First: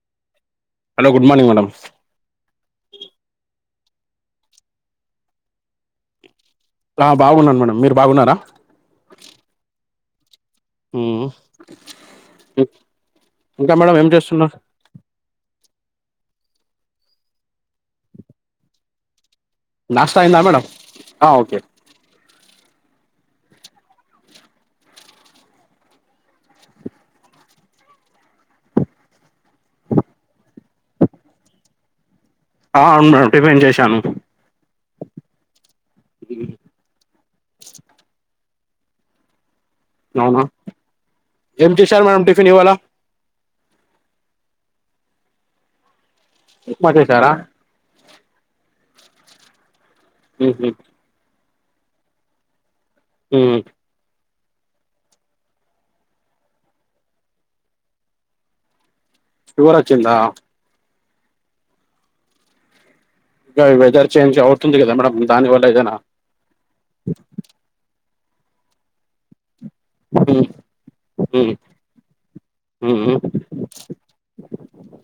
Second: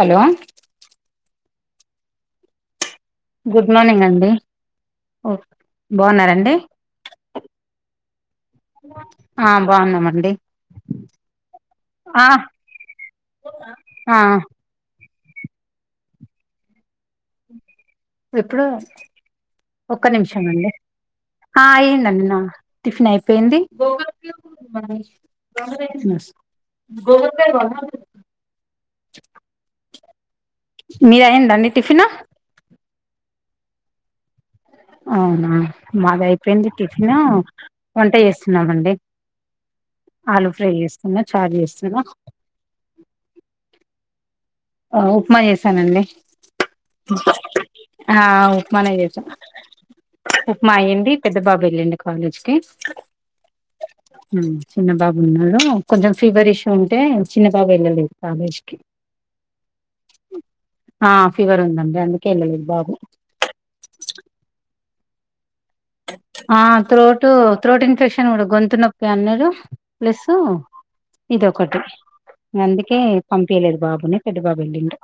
Hello hello good morning madam good morning అండి okay బాగున్నారా అండి. ఆ బాగున్నాను మేడం మీరు బాగున్నారా ఆ బాగున్నాం అండి ఊహ్ ఇంకా మేడం ఏం ఆ చేస్తున్నార్ ఇప్పుడూ ఒక్క నాస్తా అయిందా నిమిషం మేడం అండి ఆ అయిందండి నా టిఫిన్ అయిపోయింది గో అంటె గోదావరి మీదైందా అండి టిఫిను ఆ అవును మేడం టిఫిన్ చేశాను అవునా మ్మ్. మాదైపోయింది టిఫినూ వంట చేస్తున్నామండి అవునా ఆలు ఫ్రై చేస్తున్నా చారు ఏం చేస్తున్నా చేశారు మేడం ఇవాళ పి [unintelligible] అ ఉప్మా చేసానండి ఉప్మా చేశారా హా ఉప్మానే చేసా మ్మ్ ఉప్మా అయింది పెద్ద బాబు వెళ్ళండు కాలేజ్ కి ఉం ఇనడియబుల్ ఉం చిన్నబాబు ఉన్నాడు కొంచెం ఫీవర్ ఇష్యూ ఉంటే చిన్నబాబు వెళ్ళలేదు కాలేజ్ కి ఫీవర్ వచ్చిందా ఆ ఫీవర్ ఉందండి అందుకే వెళ్ళలేదు బాబు ఇగ వెదర్ చేంజ్ అవుతుంది కదా మేడం దాని వల్ల ఏదైనా ఆ త్రోటు త్రోట్ ఇన్ఫెక్షన్ కూడా గొంతు నొప్పి అన్నడు ప్లస్ మ్మ్ ఇదొ మ్మ్ ఒకటి ఇగ అందుకే మ్మ్ పమ్ పిలేదు బాబుని పెద్ద బాబు వెళ్ళిండు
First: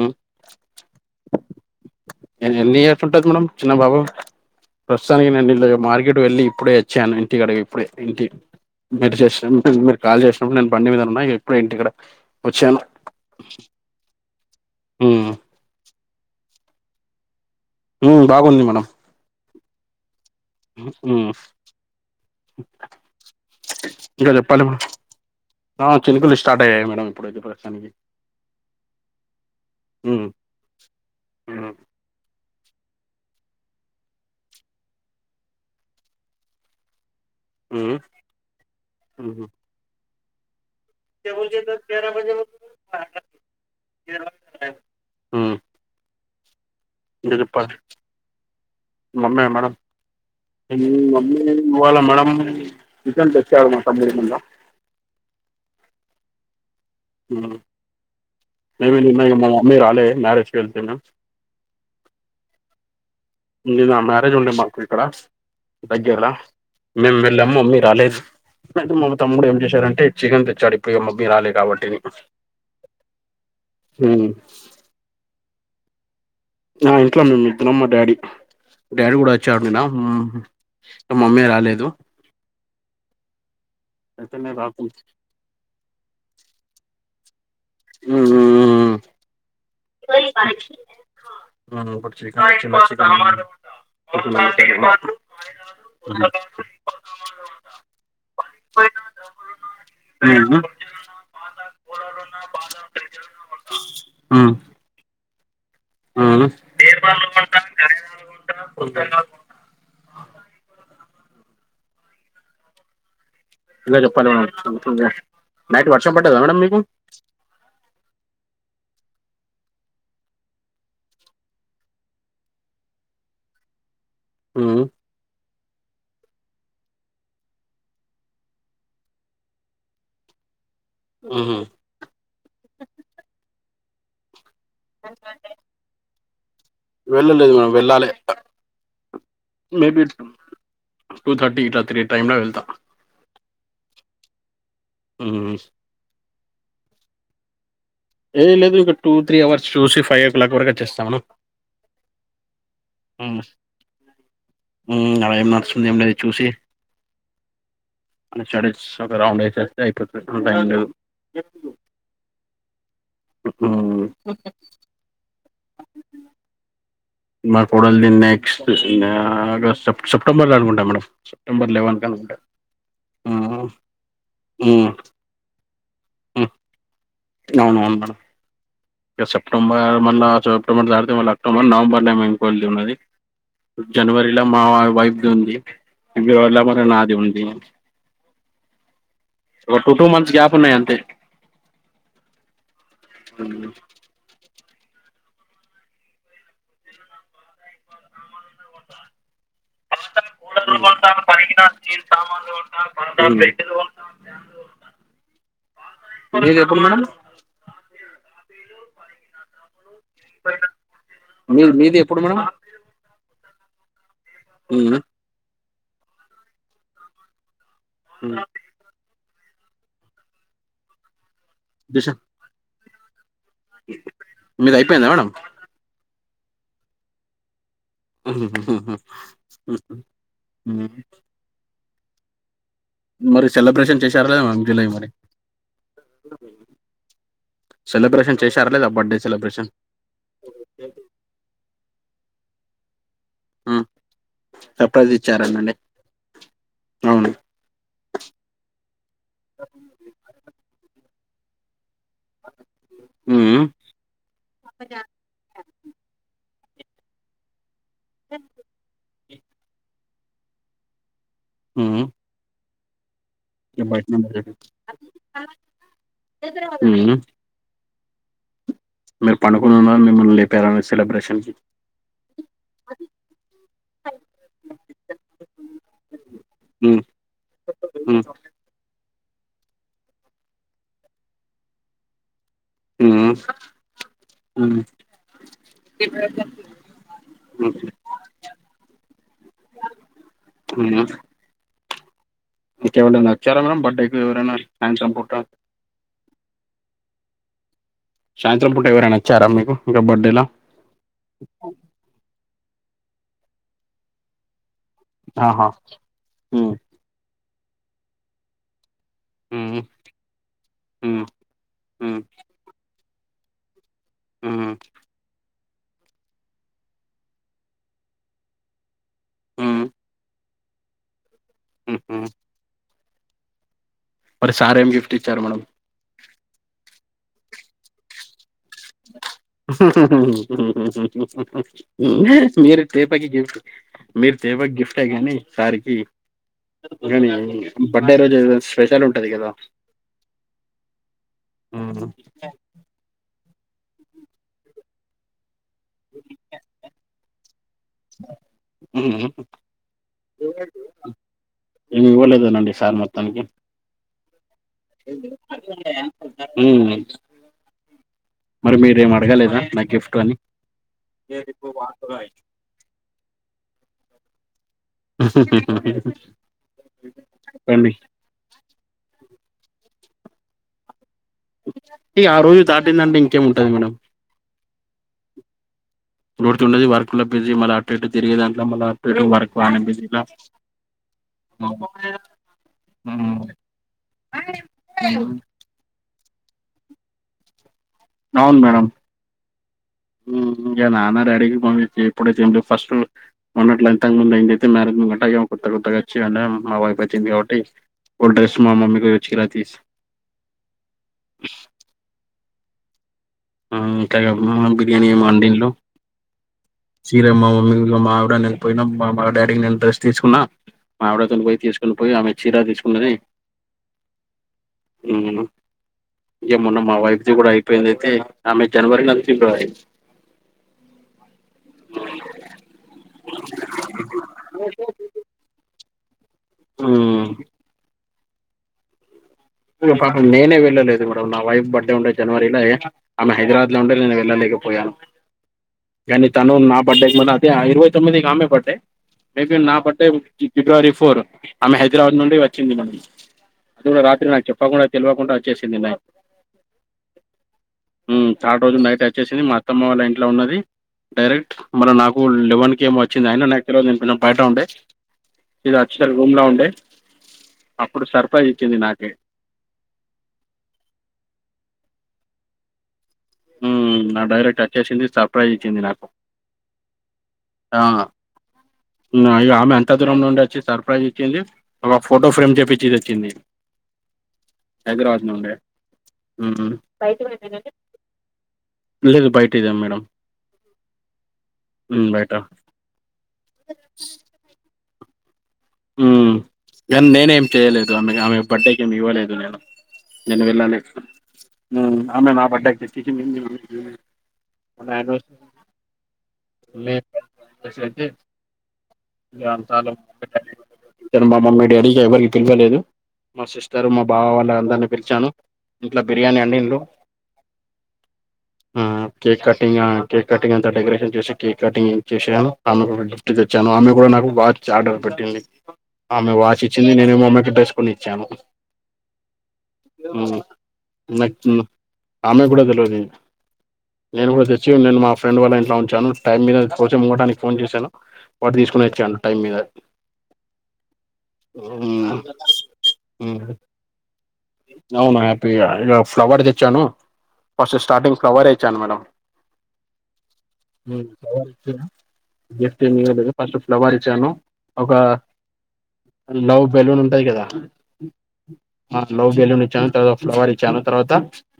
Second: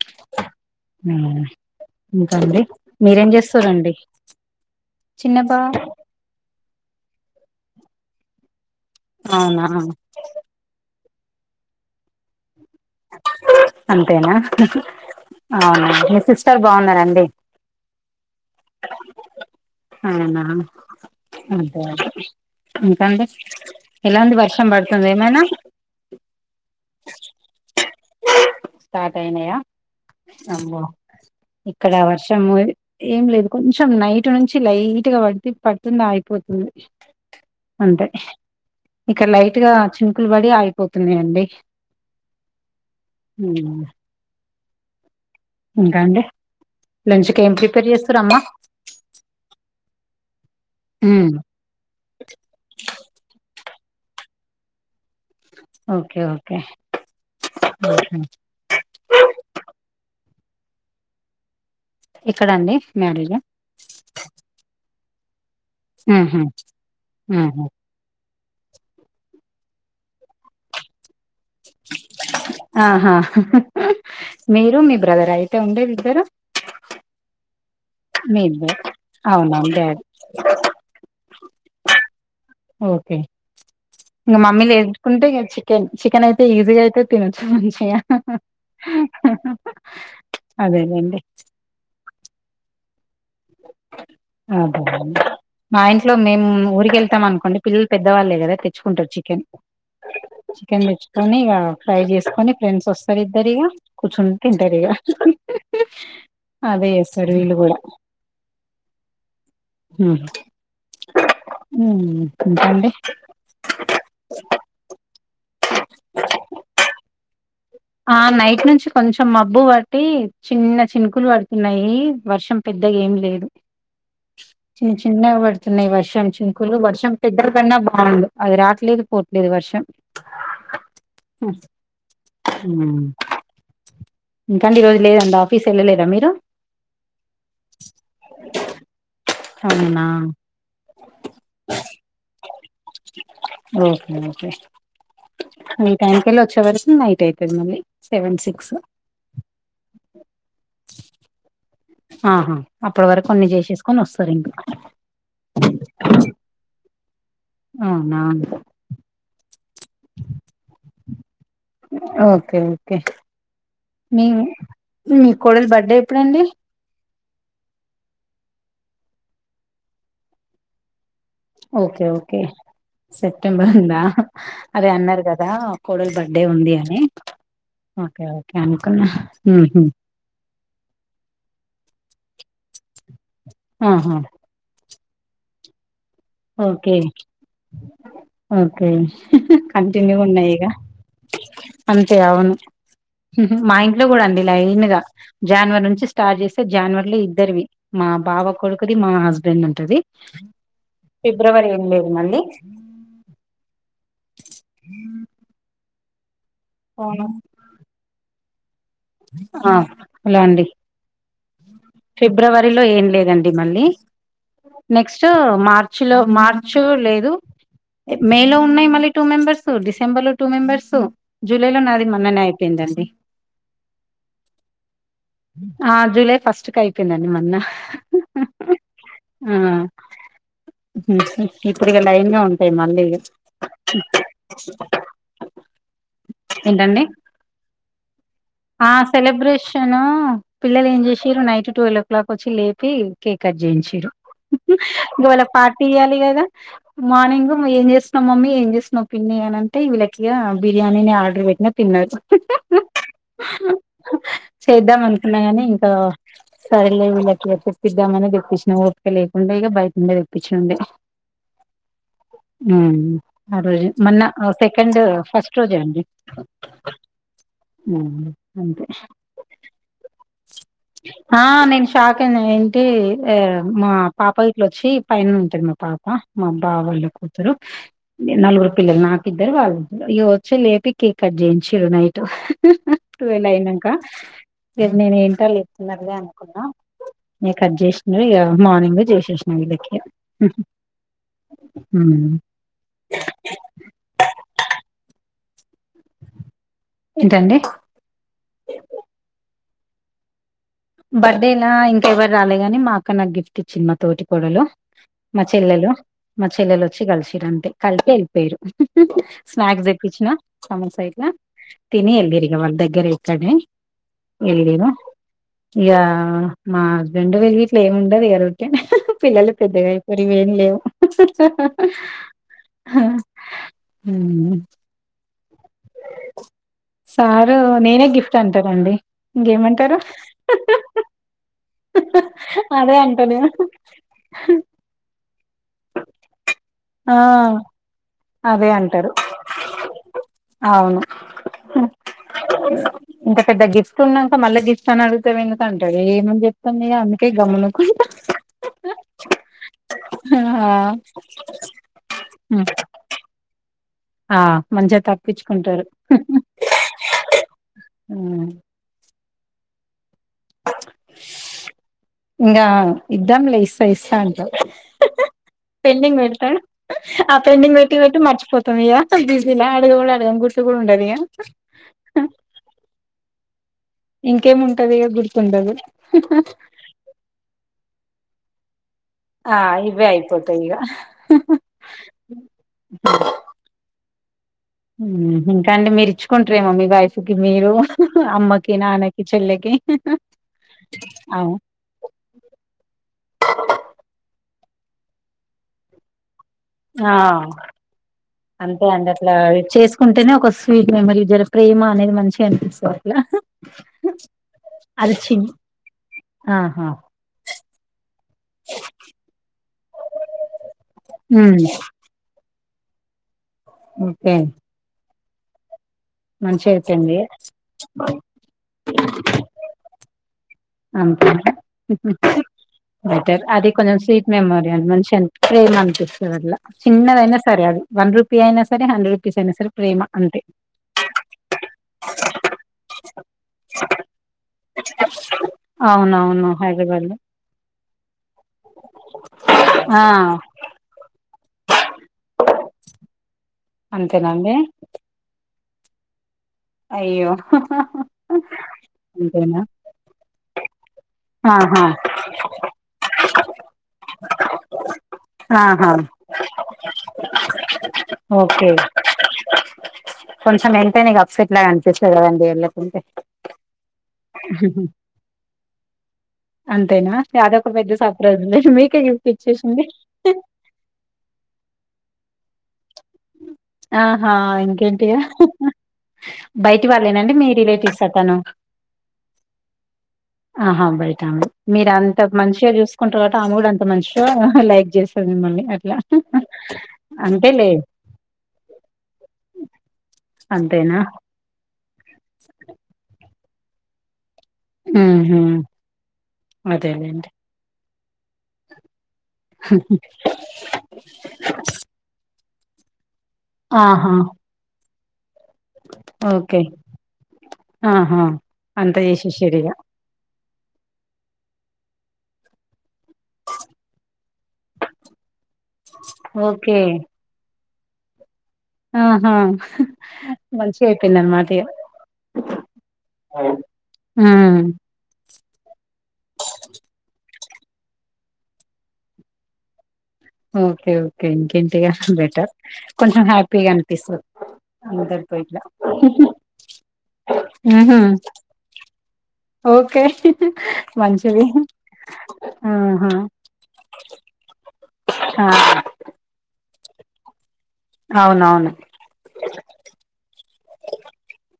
మ్మ్ ఇంకా ఎ- అండి ఎన్ని ఇయర్స్ ఉంటది మీరేం మేడం చిన్న చేస్తారండి బాబు ప్రస్తుతానికి నేను మార్కెట్ వెళ్ళి ఇప్పుడే వచ్చాను ఇంటి కడకి ఇప్పుడే ఇంటి నడిసి వచ్చినాము అవునా! మీరు మీరు కాల్ చేసినప్పుడు నేను బండి మీద ఉన్నా ఎప్పుడ ఇంటి ఇక్కడ వచ్చాను అంతేనా మ్మ్ అవును మీ సిస్టర్ బాగున్నారండి ఉం బాగుంది మేడమ్ అవునా హ్మ్ అదే అదే ఇంకాండి ఇంకా ఎలాంది చెప్పాలి వర్షం మేడం పడుతుంది ఏమైనా ఆ చినుకులు స్టార్ట్ అయ్యాయి మేడం ఇప్పుడైతే ప్రస్తుతానికి స్టార్ట్ అయినాయా హ్మ్ అమ్మో హ్మ్ ఇక్కడ వర్షము ఏం లేదు కొంచెం నైట్ నుంచి లైట్ గా పట్టి పడుతుంది అగీపోతుంది హ్మ్ అంటే ఇక్కడ లైట్గా చినుకులు పడి అగీ చె బో తెరాజ [unintelligible] ఉం కేరళ [unintelligible] ఇంకా అండి లంచ్ కి ఏం ఇప్ప ప్రిపేర్ చేస్తారమ్మా మమ్మ మేడం హ్మ్. [unintelligible] ఇవాళ మేడం రిటర్న్ తెచ్చారున్నమాట మూడు మల [unintelligible] ఓకే ఓకే నేన్న మా [unintelligible] మమ్ీ రాలే మ్యారేజ్ కళ్తనా ఎక్కడ అండి మ్యారేజ్ నిన్న మ్యారేజ్ ఉండే మాకు ఇక్కడ దగ్గరలా హుహు. మేము వెళ్ళాము హుహు. మమ్మీ రాలేదు మా తమ్ముడు ఏం చేశాడంటే చికెన్ తెచ్చాడు ఇప్పుడు ఇక మమ్మీ రాలేదు ఆహా హ్మ్ మీరు మీ బ్రదర్ అయితే ఉండేదిద్దరు ఆ ఇంట్లో మేము ఇద్దిరమ్ మా డాడీ మీ ఇద్దరు డాడీ కూడా అవునా వచ్చారు నీనా డాడీ మమ్మీ రాలేదు ఓకే అయితే ఇంగ నేను మమ్మీలు రాకు వేపిచుకుంటే ఇగా చికెన్ చికెన్ అయితే ఈజీగా అయితే తినచ్చు మంచిగా అదేలేండి ప [unintelligible] మా అదే మా ఇంట్లో మేము ఊరిక వెళ్తాం అనుకోండి పిల్లలు పెద్దవాళ్ళే కదా తెచ్చుకుంటారు చికెన్ ఉమ్ చికెన్ తెచ్చుకొని ఇక ఫ్రై చేసుకొని ఫ్రెండ్స్ వస్తారు ఇద్దరు ఇగా కూచంతే తింటారు ఇగా అ ఉహు ఇలా చెప్పాలి మే నైట్ వర్షం పట్టదా మేడం మీకు ఆ నైట్ నుంచి కొంచెం మబ్బు పట్టి చిన్న చినుకులు పడుతున్నాయి వర్షం పెద్దగా ఏం లేదు ఉమ్ చ్ చిన్నగా పడుతున్నాయి వర్షం చినుకులు వర్షం పెద్ద కన్నా బాగుంది అది రాట్లేదు పోట్లేదు వర్షం ఉహ్ ఉహ్ ఇంకండి ఈ రోజు లేదండి ఆఫీస్ వెళ్ళలేదా మీరు వెళ్ళలేదు మనం వెళ్ళాలి అవునా మేబి టూ థర్టీ ఇట్లా త్రీ టైమ్లా వెళ్తాం ఓకే ఓకే ఉ న టైం క వెలి వచ్చ వరుతుంది నైట్ అవుతుది మలీ ఏ లేదు ఒక టూ త్రీ అవర్స్ చూసి ఫైవ్ ఓ క్లాక్ వరకు వచ్చస్తామును ఆహా అప్పటి వరకు కొన్ని చేసేసుకొని వస్తారు ఇంకా అర ఏం నడుస్తుంది ఏం లేదు చూసి అవునా స్టడీస్ ఒక రౌండ్ వేసేస్తే అయిపోదితుంటడు ఓకే ఓకే మ్మ్ మీ మీ కోడలు బర్త్డే ఎప్పుడుండి మా కూడలు దీన్ని నెక్స్ట్ప్ సెప్టెంబర్లో అనుకుంటాను మేడమ్ ఓకే ఓకే మ్మ్ సెప్టెంబర్ ఉందా మ్మ్ అదే అన్నారు కదా కోడల్ బర్త్డే ఉంది అని అవునువును మేడంమ్ ఓకే అనుకున్న సెప్టెంబర్ మల అక్టోబర్ తర్వాత మళ్ళ అక్టోబర్ నవంబర్ లోఉంకోలిది ఉన్నది ఆహా జనవరిలో మా వైఫది ఉంది పీబ్రవరి ళ్ళ మరి ఓకే నాది ఉంది ఓకే ఒక టూ టూ కంటిన్యూగా మంత్స్ ఉన్నాయి గ్యాప్ ఇక అంతే అంతే అవును మ్మ్ మా ఇంట్లో కూడా అండి లైన్ గా జనవరి నుంచి స్టార్ట్ చేస్తే జనవరిలో ఇద్దరివి మా బావ కొడుకుది మా హస్బెండ్ ఉంటది ళ్ ఫిబ్రవరి ఎనిమీ లేది మళ్ళీ చెప్పుం మేడం [unintelligible] ఆ అలా అండి మీ మీది ఎప్పుడు మేడం ఏప్రిల్లోఎం లేండి మళ్ళి నక్ట్ మార్చ్ లో మార్చ లేదు మే లో ఉన్నాయి మళ్ళీ టూ మెంబర్స్ డిసెంబర్ లో టూ మెంబర్స్ జులై లో నాది మొన్ననే అయిపోయిందండి మీద అయిపోయిందా మేడం ఆ జూలై ఫస్ట్ క అయిపోయిందండి మొన్న ఆ [inaudible] ఇప్పుడు ఇ లైన్ గా ఉంటాయి మళ్లీ మరి సెలబ్రేషన్ చేశారా లేదా మేడం జూలై మరి ఏంటండి సెలబ్రేషన్ చేశారా? లేదా ఆ బర్త్డే సెలబ్రేషన్ సెలబ్రేషను పిల్లలు ఏం చేసారు నైట్ ట్వల్ ఓ క్లాక్ వచ్చి లేపి కేక్ కట్ చేయించారు. సర్ప్రైజ్ ఇకవాళ్ళకి ఇచ్చారనండి పార్టీ ఇయ్యాలి కదా అవును మార్నింగ్ ఏం చేస్తున్నాం మమ్మీ ఏం చేస్తున్నా పిన్ని అని అంటే వీళ్ళకిగా బిర్యానీని ఆర్డర్ పెట్టినా తిన్నారు. ఉమ్, చేద్దాం అనుకున్నా కానీ ఇంకా సరేలే వీళ్ళకి తెద్దామని తెప్పించినా ఓపిక లేకుండా ఇక బయటినుండే తెప్పించా నండి. మ్ ఆ రోజు మొన్న నుండి వచ్చేది. సెకండ్ ఫస్ట్ రోజే అండి ఉమ్, ఆ అంతే మీరు పడుకొని ఉన్నారు మిమ్మల్ని లేపారా సెలబ్రేషన్స్ కి ఆ నేను షాక్ అయినా ఏంటి మా పాప ఇట్లో వచ్చి పైన ఉంటాది మా పాప మా బావోళ్ళు కూతురు నలుగురు పిల్లలు నాకు ఇద్దరు వాళ్ళు ఇ వచ్చి లేపి కేక్ కట్ చేయించారు నైట్ ట్వల్ అయినాక మీరు నేను ఏంటో లేస్తున్నారుగా అనుకున్నా నేను కట్ చేసినది ఇ మార్నింగ్ చేసేసినా వీళ్ళకి మ్ హు మ్ నీ కెవరన్నా వచ్చారా మేడమ్ బర్డేకి ఎవరన్నా సాయంత్రం పూట ఏంటండి సాయంత్రం పుట్ ఎవరైనా వచ్చారా మీకు ఇంకా బర్త్డేలా బర్త్డేనా ఇంకెవరు రాలేదు గాని మా అక్క నాకు గిఫ్ట్ ఇచ్చింది మా తోటి కోడలు. మా ఆహా చెల్లెలు, మా ఉమ్, చెల్లెలు వచ్చి కలిసిరు అంతే కలిసి వెళ్ళిపోయారు. ఉమ్, స్నాక్స్ తెప్పచ్చిన సమోసా ఉమ్, గిట్లా తిని ఉమ్, వెళ్ళారు తిరిగి వెళ్ళిరి వాళ్ళు దగ్గరే ఇక్కడే ఉమ్. వెళ్ళిరా ఇక మా హస్బెండ్ వెల్లిర్రు ఏమి ఉండదు ఊరికే పిల్లలు హ్మ్ పెద్దగా అయిపోరి ఇంగేమి లేవు. హుహు. మరి సార్ ఏం గిఫ్ట్ ఇచ్చారు మేడం? సారు నేనే గిఫ్ట్ అంటారండి ఇంకేమంటారు. మ్ హు హూ ఉ మీరు అదే అంటా దీపకి నేను గిఫ్ట్ మీరు దేవాకి గిఫ్ట్ గాని సారికి ఆ అన్నీ బర్త్డే రోజు అదే స్పెషల్ అంటారు ఉంటది కదా అవును హ్మ్. ఇంత పెద్ద గిఫ్ట్ ఉన్నాక మళ్ళా గిఫ్ట్ తను అడిగితే విందు అంటాడు ఏమని చెప్తాను అందుకే గమ్మన ఊరుకుంటా. ఆ ఏమి ఇవ్వలేదునండి సార్ మొత్తానికి. ఆ మంచిగా తప్పించుకుంటారు మ్ మరి మీరేం అడగలేదా నా గిఫ్ట్ అని ఇంకా ఇద్దం లే ఇస్తా ఇస్తా అంటాడు. పెండింగ్ పెడతాడు ఆ పెండింగ్ చెప్పండి. పెట్టి పెట్టి మర్చిపోతాడు. బిజీలో అడగ అడుగ గుర్తు కూడా ఉండదు. ఈ ఆ రోజు దాటిందంటే ఇంకేం ఉంటాది మేడమ్. ఇంకేముంటది ఇక గుర్తుండదు. గుర్తుండదు వర్క్ లో మళ్ళా అటు ఇటు తిరిగే దాంట్లో మళ్ళా టరు ఆ వర్క్ ఇవే అయిపోతాయి ఇగ [unintelligible] ఆయనెం ఊహు ఇంకా అండి మీరు ఇచ్చుకుంటరేమో మీ వైఫ్ కి మీరు అవును అమ్మకి మేడం నాన్నకి చెల్లెకి ఊహు ఇంకా నాన్నా అవు డాడీకి మమ్మీ కి [inaudible] ఉన్నట్ల అంతకు ముందైతే [unintelligible] కొత్త కొత్తగా వచ్చి ఐంటే మా వైఫ్ ఆ వచ్చింది కాబట్టి ఓ డ్రెస్ మా మమ్మీ కి చీర తీసి కుంటేనే ఒక స్వీట్ మెమరీ జర ప్రేమ అనేది మంచిగా అనిపిస్తది అట్లా ఉమ్ ఇంకా గా మా [inaudible] బిర్యానీ అది చి వండిల్లు ఆహా చీరేమో మా మమ్మీ లు మా ఆవిడ [inaudible] పోయినం మా అమ్మ డాడీ నేను డ్రస్ తీసుకున్నా మా ఆవిడతోని హ్మ్ పోయి తీసుకొని పోయి ఆమె చీర తీసుకున్నది ఓకే ఉమ్ ఇంగ మంచిగా మొన్న మా అయిపోయింది వైఫ్ ది కూడా అయిపోయింది అయితే ఆమె జనవరి నాది ఫిబ్రవరి అంతే [inaudible] బెటర్ అది కొంచెం స్వీట్ మెమోరీ అండి మంచి అన్పిస్ ప్రేమ అన్పిస్ హ్మ్. చిన్నదైనా సరే అది వన్ రుపీ అయినా సరే హండ్రెడ్ రూపీస్ అయినా సరే య్యో ప్రేమ పాపం అంతే నేనే వెళ్ళలేదు బ్రో నా వైఫ్ బర్డే ఉండే జనవరి ల ఐ ఆమె హైదరాబాద్ లో ఉంటే నేను వెళ్ళలేకపోయాను కానీ అవునవును తను నా హైదరాబాద్ బడ్డే లో [inaudible] ఐతే ఆ ఇరవై తొమ్మిదికి ఆమె బర్డే మేబీ నా ఆ బర్డే ఫిబ్రవరి ఫోర్ ఆమె హైదరాబాద్ నుండి వచ్చింది మనం అది కూడా రాత్రి నా అంతేనండి డా తెల్వకుంటా వచ్చేసింది మే అయ్యో ఉమ్ చాడ్ రోజు నైట్ అచ్చేసింది మా అంతేనా అత్తమ్మ వాళ్ళ ఇంట్లో ఉన్నది డైరెక్ట్ ఆహా మరి నాకు లెవన్ కేమో వచ్చింది అయినా నాకు తెలవదు [inaudible] బయట ఉండే ఇది ఆహా వచ్చేసరుకు రూమ్ లో ఉండే అప్పుడు సర్ప్రైజ్ ఓకే ఇచ్చింది నాకే కొంచెం ఎంటేన్ ఇగ అప్సెట్ లాగా అన్పిస్తది కదండీ ఎళ్ళకుంటే ఉమ్ ఆ డైరెక్ట్ అచ్చేసింది సర్ప్రైజ్ ఇచ్చింది నాకు అంతేనా అదొక ఆ పెద్ద సర్ప్రైజ్ లే మీకే గిఫ్ట్ ఆ ఇగ ఆమె ఇచ్చేసింది అంత దూరం నుండోచ్చి సర్ప్రైజ్ ఇ చ్చింది ఒక ఫోటో ఫ్రేమ్ చేపిచ్చి తెచ్చింది ఆహా ఇంకేంటియా హైదరాబాద్ నుండి ఉమ్, బయటి వాళ్ళేనా అండి మీ రిలేటివ్సా తను లేదు బయట ఇదే మేడం ఆహా బయటామె మీరు హ్మ్ అంత బయట మంచిగా చూస్ కుంటరట ఆమె కూడా అంత మంచిగా లైక్ చేస్తాది మిమ్మల్ని అట్లా ఉమ్ ఇగ నేనేం అంతేలే చెయ్యలేదు ఆమెకి ఆమె బర్డే కి ఏం ఇవ్వలేదు నేను నేను వెళ్ళాలే అంతేనా నేను ఆమె నా బడ్డేకి గిఫ్ట్ ఇచ్చింది [inaudible] ఊహూ అదేలేండి [inaudible] ఐతే [inaudible] మా మమ్మీ డాడీకి ఎవరికీ పిలవలేదు మా సిస్టరు మా ఆహా బావ వాళ్ళందరినీ పిలిచాను ఇంట్లో బిర్యానీ ఓకే అండిల్లు ఆహా ఆ అంత కేక్ చేసేసిర్రు ఇగ కటింగా ఐ కేక్ కటింగ్ అంతా డెకరేషన్ చేసి కేక్ కటింగ్ చేసాను ఆమెకొక గిఫ్ట్ తెచ్చాను ఆం కూడా నాకు వాచ్ ఆర్డర్ పెట్టింది ఆమె వాచ్ ఓకే ఇచ్చింది నేనేమో అమెకి డ్రెస్ కొనిచ్చాను ఆహా మంచిగా అయిపోయిందనమాట ఇగ ఆమెకి కూడా తెల్వది నేను కూడా ఉమ్ తెచ్చి నేను మా ఫ్రెండ్ వాళ్ళ ఇంట్లో ఉంచాను టైం మీద కోసం ఇవ్వటానికి ఫోన్ చేశాను వాటి తీసుకొని వచ్చాను టైం మీద ఓకే ఓకే ఇంకేంటిగ మ్మ్ బెటర్ కొంచెం మ్మ్ హ్యాపీగా అన్పిస్త అవును అందరితో ఇట్లా హ్యాపీగా ఇక ఫ్లవర్ తెచ్చాను ఫస్ట్ ఆహా స్టార్టింగ్ ఫ్లవర్ ఇచ్చాను మేడం ఓకే మంచిది ఫ్లవర్ ఇచ్చాను గిఫ్ట్ ఏమి ఆహా ఇవ్వలేదు ఫస్ట్ ఫ్లవర్ ఇచ్చాను ఒక హా లవ్ బెలూన్ ఉంటాది కదా అవునవును లవ్ బెలూన్ ఇచ్చాను తర్వా ఫ్లవర్స్ ఇచ్చాను తరువాత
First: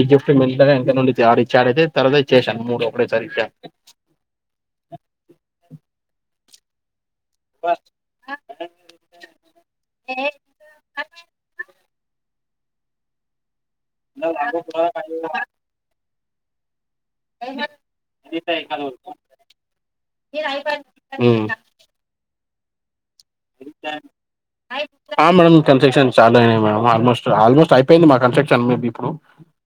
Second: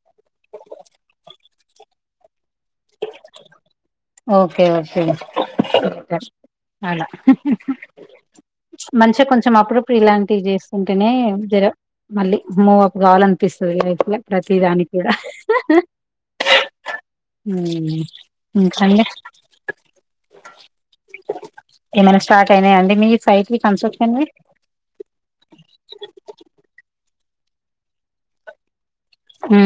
ఈ గిఫ్ట్ మెల్గా ఎనుక నుండి తారు ఇచ్చాడైతే తర్వాత చేశాను మూడు ఒకటెసారి ఇచ్చాను ఓకే ఓకే అలా బస్ మంచిగా కొంచెం అప్పుడుప్పుడు ఇలాంటివి చేస్తుంటేనే జర మళ్ళీ మూవప్ కావాలనిపిస్తుంది అయితుగా ప్రతి దానికి కూడా తే ఇంకండి మ్మ్ ఏమైనా స్టార్ట్ అయినాయాఆండీ మీయి ఇంతన్ హై ఆ మేడం కన్స్ట్రక్షన్ స్టార్ట్ అయినాయి మేమ్ ఆల్మోస్ట్ ఆల్మోస్ట్ అయిపెంది మా కన్స్ట్రక్షన్ మే బి హు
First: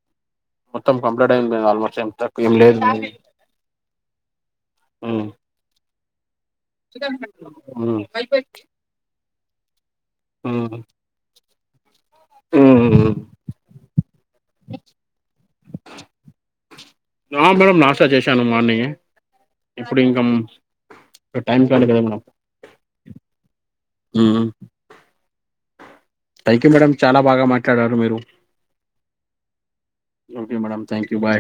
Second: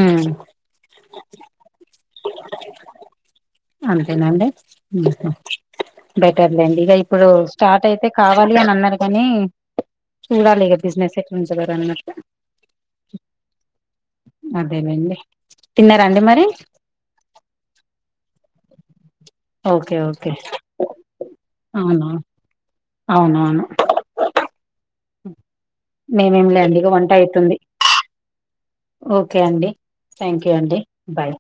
మొత్తం కంప్లీట్ అయింది ఆల్మోస్ట్ ఏంతక్కు ఏం లేదు అంతేనండి ఉమ్ ఆహా బెటర్లేండి ఇక ఇప్పుడు స్టార్ట్ ఉమ్ అయితే కావాలి అని అన్నారు కానీ ఉమ్ చాడాలి ఇగ బిజినెస్ ఎట్లుంటాదొ ర ఉమ్ అదేనండి తిన్నారాండి మరి నా మేడం నాస్త చేశాను మార్నింగ్ ఓకే ఇప్పుడు ఇంకా ఓకే టైమ్ కాలే కదా అవునా మేడం అవునవును మేమేం థ్యాంక్ యూ లేండి ఇక మేడం వంట చాలా బాగా అవుతుంది మాట్లాడారు మీరు ఓకే అండి థ్యాంక్ యూ ఓకే అండి మేడం థ్యాంక్ యూ బాయ్